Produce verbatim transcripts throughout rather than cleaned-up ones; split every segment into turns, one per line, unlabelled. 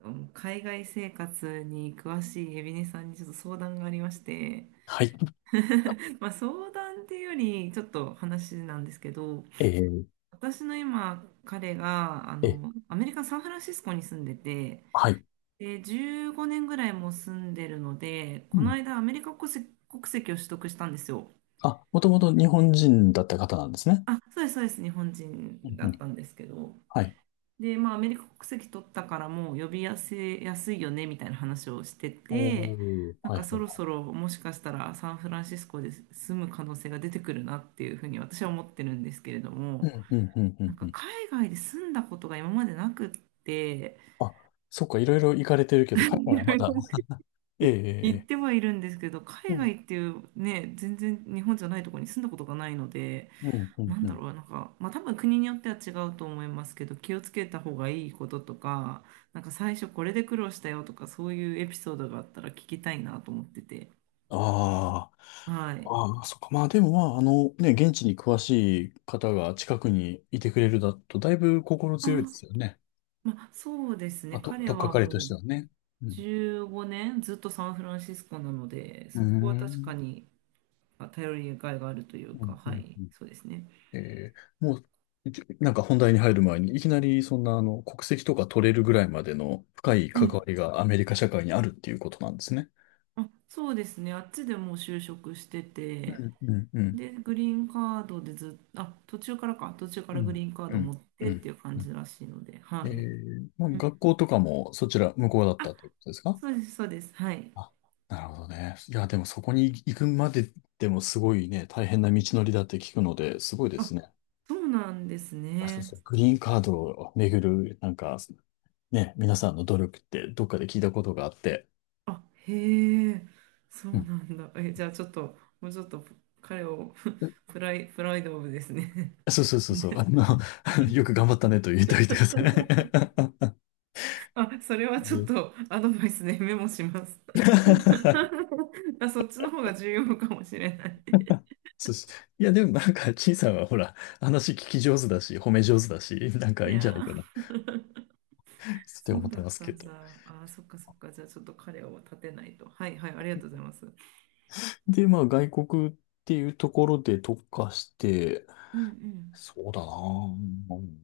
うん海外生活に詳しいエビネさんにちょっと相談がありまして、
はい。
まあ相談っていうよりちょっと話なんですけど、
えー
私の今彼があ
え、
のアメリカ・サンフランシスコに住んでて、
はい。
でじゅうごねんぐらいもう住んでるので、こ
う
の
ん。
間アメリカ国籍、国籍を取得したんですよ。
あ、もともと日本人だった方なんですね。
あ、そうですそうです、日本人
うん
だ
う
っ
ん。
たんですけど、
はい。
で、まあ、アメリカ国籍取ったからもう呼び寄せやすいよねみたいな話をして
お
て、
ー、
なん
はい
か
はいは
そ
い。
ろそろもしかしたらサンフランシスコで住む可能性が出てくるなっていうふうに私は思ってるんですけれど
う
も、
ん、うん、うん、う
なん
ん、う
か
ん。
海外で住んだことが今までなくって、
あ、そっか、いろいろ行かれてる けど、海
い
外は
ろ
ま
い
だ、
ろ
ええええ
言っ
ええ、
てはいるんですけど、
う
海外
ん、
っていうね、全然日本じゃないところに住んだことがないので、
うん、う
な
ん、
ん
う
だ
ん。
ろう、なんか、まあ多分国によっては違うと思いますけど、気をつけた方がいいこととか、なんか最初これで苦労したよとか、そういうエピソードがあったら聞きたいなと思ってて。
あ
はい。
あ、ああ、そっか。まあでもまあ、あの、ね、現地に詳しい方が近くにいてくれるだと、だいぶ心
あ、
強いですよね。
まあそうですね。
まあ、と、
彼
とっか
は
かりと
も
し
う
てはね。うん。
じゅうごねんずっとサンフランシスコなので、
うー
そこは確か
ん。
にあ頼りがいがあるという
う
か、
ん、う
は
ん、
い、
うん。
そうですね。
えーもう、いきなんか本題に入る前に、いきなりそんなあの国籍とか取れるぐらいまでの深い
う
関
ん
わりがアメリカ社会にあるっていうことなんですね。
あ、そうですね。あっちでもう就職して
う
て、
んうんうん
で、グリーンカードでずっと、あ、途中からか、途中か
う
らグ
ん
リーンカード
う
持
ん
っ
う
てって
ん
いう感
う
じ
ん。
らしいので、
え
はい。
ーまあ、
うん。
学校とかもそちら向こうだったってことですか。
そうです、そうです。はい。
あ、なるほどね。いや、でもそこに行くまで、でもすごいね、大変な道のりだって聞くので、すごいで
あ、
すね。
そうなんです
あ、そう
ね。
そう、グリーンカードをめぐる、なんか、ね、皆さんの努力ってどっかで聞いたことがあって、
あ、へえ、そう
うん、
なんだ。え、じゃあちょっと、もうちょっと彼を、 プライ、プライドオブですね。
そうそうそうそう。あの、よく頑張ったねと言っておいてください。
あ、それはちょっ
で
とアドバイスでメモします。あ、そっちの方が重要かもしれない。
そうし、いや、でもなんか、陳さんはほら、話聞き上手だし、褒め上手だし、なん
い
かいいんじゃな
や
いかなっ
ー、
て
そう
思っ
だ
て
っ
ます
た
け
ん
ど。
だ。あー、そっかそっか。じゃあちょっと彼を立てないと。はいはい、ありがとうございます。
で、まあ、外国っていうところで特化して、
うん
そうだなぁ。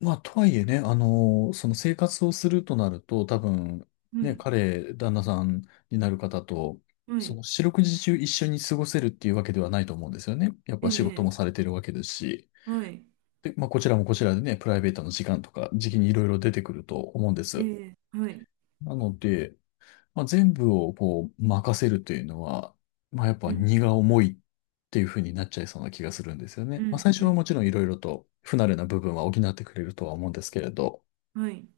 まあ、とはいえね、あの、その生活をするとなると、多分、
うん。は
ね、
い、
彼、旦那さんになる方と、
は
そ
い、
の四六時中一緒に過ごせるっていうわけではないと思うんですよね。やっ
え
ぱ仕事も
え、
されてるわけですし、
はい、
で、まあ、こちらもこちらでね、プライベートの時間とか、時期にいろいろ出てくると思うんで
え
す。
え、はい、
なので、まあ、全部をこう、任せるというのは、まあ、やっ
う
ぱ
ん、
荷が重いっていうふうになっちゃいそうな気がするんですよ
う
ね。まあ、
ん、
最
う
初は
ん、
もちろんいろいろと不慣れな部分は補ってくれるとは思うんですけれど、
はい。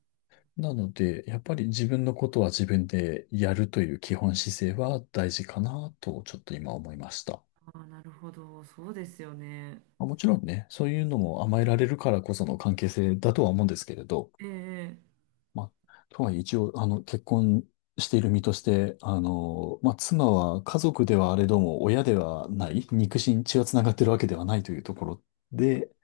なので、やっぱり自分のことは自分でやるという基本姿勢は大事かなと、ちょっと今思いました。
ああ、なるほど。そうですよね。
まあ、もちろんね、そういうのも甘えられるからこその関係性だとは思うんですけれど、
ええ、
まあ、とはいえ一応、あの、結婚している身として、あの、まあ、妻は家族ではあれども、親ではない、肉親、血はつながってるわけではないというところで、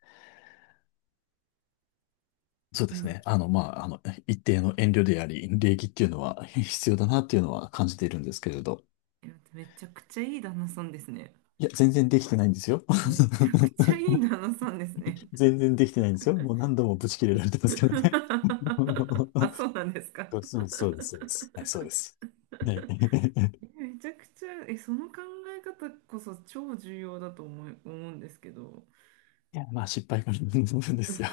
そう
う
で
ん。
す
い
ね。あの、まあ、あの、一定の遠慮であり、礼儀っていうのは 必要だなっていうのは感じているんですけれど。
や、めちゃくちゃいい旦那さんですね。
いや、全然できてないんですよ。
めちゃくちゃいい 旦那さんですね。
全然できてないんですよ。もう何度もブチ切れられてますけどね。
あ、そうなんですか。
そうそうそうです、そうです。はい、そうです。はい。
めちゃくちゃ、え、その考え方こそ超重要だと思い、思うんですけど。
いや、まあ失敗からなんですよ。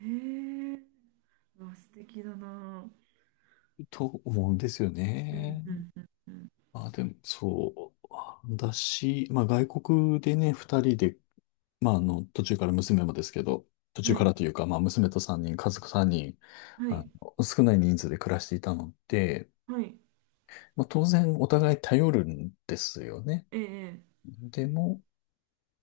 へえー、わ素敵だな。
と思うんですよ
うん
ね。
うんうんうん。
まあでも、そう。私、まあ外国でね、ふたりで、まああの、途中から娘もですけど、途
は
中か
い、
らというか、まあ娘とさんにん、かぞくさんにん、
は
あ
い、
の、少ない人数で暮らしていたので、
はい、
まあ当然お互い頼るんですよね。
ええ、
でも、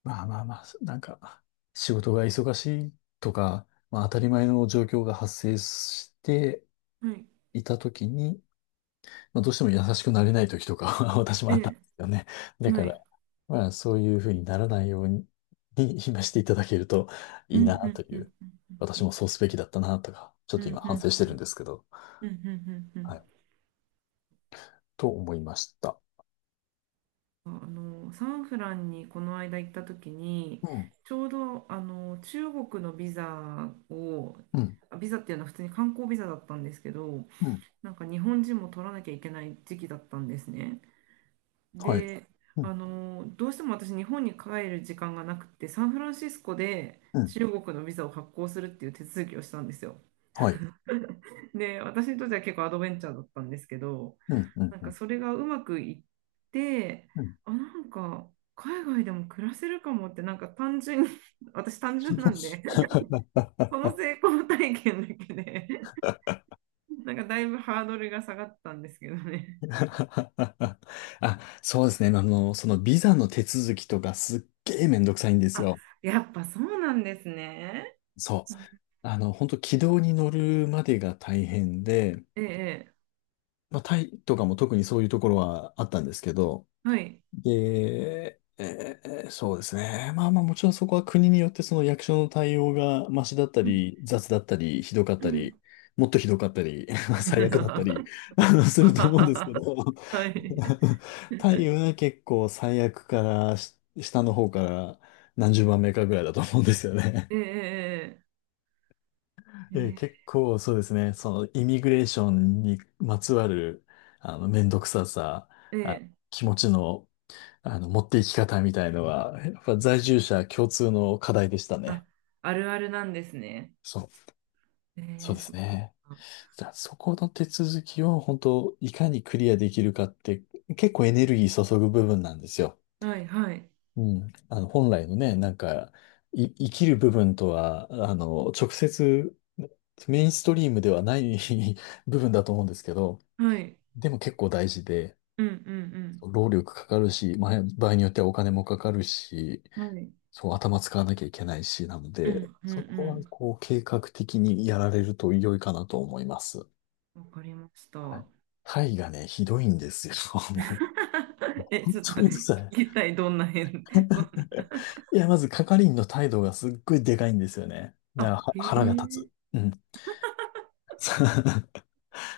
まあまあまあ、なんか、仕事が忙しいとか、まあ当たり前の状況が発生して
はい、
いたときに、まあどうしても優しくなれないときとかは 私
え
もあったん
え、
ですよね。だか
は
ら、
い。
まあそういうふうにならないように、に今していただけると
うん
いい
う
なと
んう
い
ん
う、
う
私
ん
もそうすべきだったなとか、ちょっ
うんう
と
ん
今
う
反省してるん
ん
ですけど、
うんうんうんうんう
は
ん、
い、と思いました。
あのサンフランにこの間行った時に
うん、
ちょうどあの中国のビザを、
うん、
あビザっていうのは普通に観光ビザだったんですけど、
うん、
なんか日本人も取らなきゃいけない時期だったんですね。
はい。
で、
うん、
あの、どうしても私、日本に帰る時間がなくて、サンフランシスコで
うん、
中国のビザを発行するっていう手続きをしたんですよ。
はい。
で、私にとっては結構アドベンチャーだったんですけど、
うん、うん、
なん
う
か
ん。
それがうまくいって、
うん。
あ、なんか海外でも暮らせるかもって、なんか単純に、 私単純なんで、そ の成功体験だけで、なんかだいぶハードルが下がったんですけどね。
あ、そうですね。あの、そのビザの手続きとかすっげえめんどくさいんです
あ、
よ。
やっぱそうなんですね。
そう。あの、本当軌道に乗るまでが大変で、
ええ、え
まあ、タイとかも特にそういうところはあったんですけど、
えはい。
で、えーそうですね。まあまあもちろんそこは国によってその役所の対応がマシだった
うん。
り、雑だったり、ひどかっ
う
た
ん。
り、もっとひどかったり、最悪だったり、あの、すると思うんですけど、
はい。
太陽は結構最悪からし下の方からなんじゅうばんめかぐらいだと思うんですよね。
ええ
えー
ええ
結構そうですね、そのイミグレーションにまつわるあの面倒くささ、あ、
ええ、
気持ちの、あの持っていき方みたいのは、やっぱ在住者共通の課題でした
あ、
ね。
あるあるなんですね。
そう、
え
そう
え
で
そっ
す
か。
ね。じゃあそこの手続きを本当いかにクリアできるかって結構エネルギー注ぐ部分なんですよ。
はいはい。
うん。あの、本来のね、なんか、い、生きる部分とは、あの、直接、メインストリームではない 部分だと思うんですけど、
はい。
でも結構大事で、
うんうん
労力かかるし、まあ、場合によってはお金もかかるし、
うん。はい。
そう、頭使わなきゃいけないし、なの
う
で、
んう
そこは、
ん
こう、計画的にやられると良いかなと思います。
うん。わかりまし
は
た。
い。タイがね、ひどいんですよ。もう、
え、
本
ちょっと
当にうる
聞
さい。
きたい、どんな変、どんな、
いや、まず係員の態度がすっごいでかいんですよね。だか
あ、
らは
へ
腹が立
え、
つ。うん。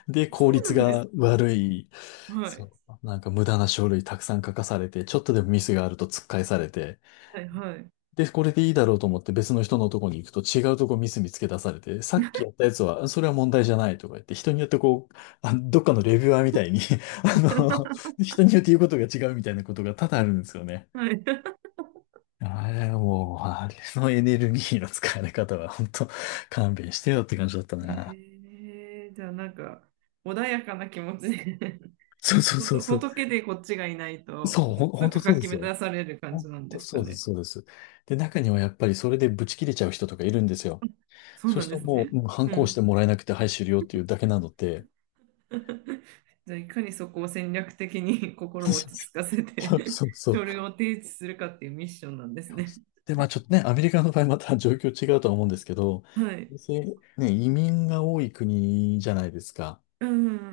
で、
そ
効
う
率
なんです
が
か。
悪い。
は
そ
い。
う。なんか無駄な書類たくさん書かされて、ちょっとでもミスがあると突っ返されて、
はいはい。
で、これでいいだろうと思って別の人のとこに行くと違うとこミス見つけ出されて、さっきやったやつは、それは問題じゃないとか言って、人によってこう、あ、どっかのレビュアーみたいに あの、人によって言うことが違うみたいなことが多々あるんですよね。
はい。
あれ、もう、あれのエネルギーの使われ方は、本当勘弁してよって感じだったな。
ええじゃあなんか、穏やかな気持ちで
そうそう
ほ
そう
と
そう。
仏でこっちがいないと、
そう、
も
ほ
う
ん、
す
本当
ぐ
そう
か
で
き
すよ。
乱される感じ
本
なんで
当
すか
そうで
ね。
す、そうです。で、中にはやっぱりそれでブチ切れちゃう人とかいるんですよ。
そう
そう
なん
する
で
と
す
も
ね。
う、うん、反
う
抗し
ん。
てもらえなくて、はい、終了っていうだけなので。
じゃあ、いかにそこを戦略的に、 心を 落ち着かせて、
そうそう そう。
書類を提出するかっていうミッションなんですね。
で、まあちょっとね、アメリカの場合また状況違うとは思うんですけど、
はい。
別にね、移民が多い国じゃないですか。
う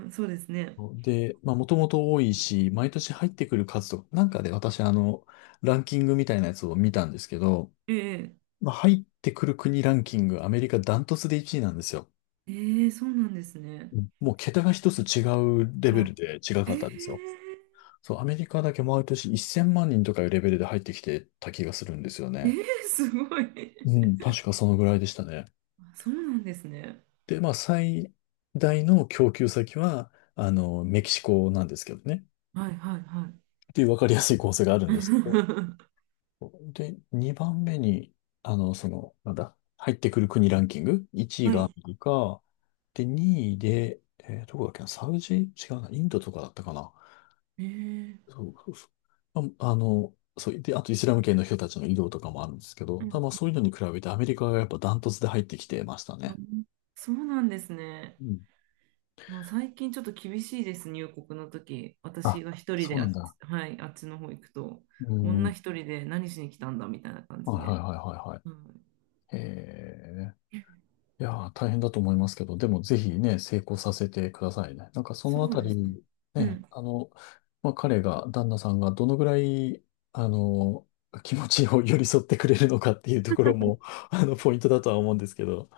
ん、そうですね。
で、まあ、もともと多いし、毎年入ってくる数とか、なんかで私、あの、ランキングみたいなやつを見たんですけど、
ええ
まあ、入ってくる国ランキング、アメリカダントツでいちいなんですよ。
ええそうなんですね。
うん、もう桁が一つ違うレベルで違
あ、
か
え
ったんですよ。
え
そう、アメリカだけ毎年いっせんまん人とかいうレベルで入ってきてた気がするんですよ
え
ね。
えすごい。
うん、確かそのぐらいでしたね。
あそうなんですね。
で、まあ、最大の供給先は、あの、メキシコなんですけどね。
はいはいはい。
っていう分かりやすい構成があるんですけど、で、にばんめに、あの、その、なんだ、入ってくる国ランキング、いちい
は
がアメ
い。
リカ、で、にいで、えーどこだっけな、サウジ違うな、インドとかだったかな。
ええ
そうそうそう。あ、あの、そう、で、あとイスラム圏の人たちの移動とかもあるんですけど、
うん
ただまあそういうのに比べてアメリカがやっぱダントツで入ってきてました
う
ね。
んそうなんですね。
うん。
もう最近ちょっと厳しいですね、入国の時。私
あ、
が一人
そ
で
う
あ
な
っ
ん
ち、
だ。
はい、あっちの方行くと、
う
女
ん。
一人で何しに来たんだみたいな感
は
じ
い
で。
はいはいはいはい。
うん、
へえ。いやー、大変だと思いますけど、でもぜひね、成功させてくださいね。なんかその
そ
あ
う
た
ですね。
り、ね、
う
あの、まあ、彼が、旦那さんがどのぐらい、あの、気持ちを寄り添ってくれるのかっていうところも、あの、ポイントだとは思うんですけど。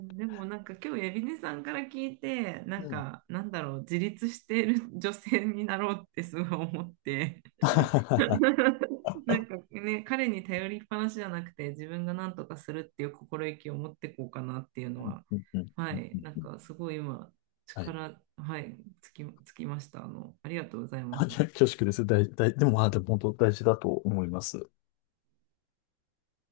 ん。でもなんか今日、エビネさんから聞いて、な
う
ん
ん。
か、なんだろう、自立している女性になろうってすごい思って。なんかね、彼に頼りっぱなしじゃなくて、自分が何とかするっていう心意気を持っていこうかなっていうの
うん
は、
うんうん
は
う
い、
ん
なん
うん、
かすごい今、
はい。
力、はい、つき、つきました。あの、ありがとうございま
あ、い
す。
や恐縮です。大、大、でも、まあ、でも本当大事だと思います。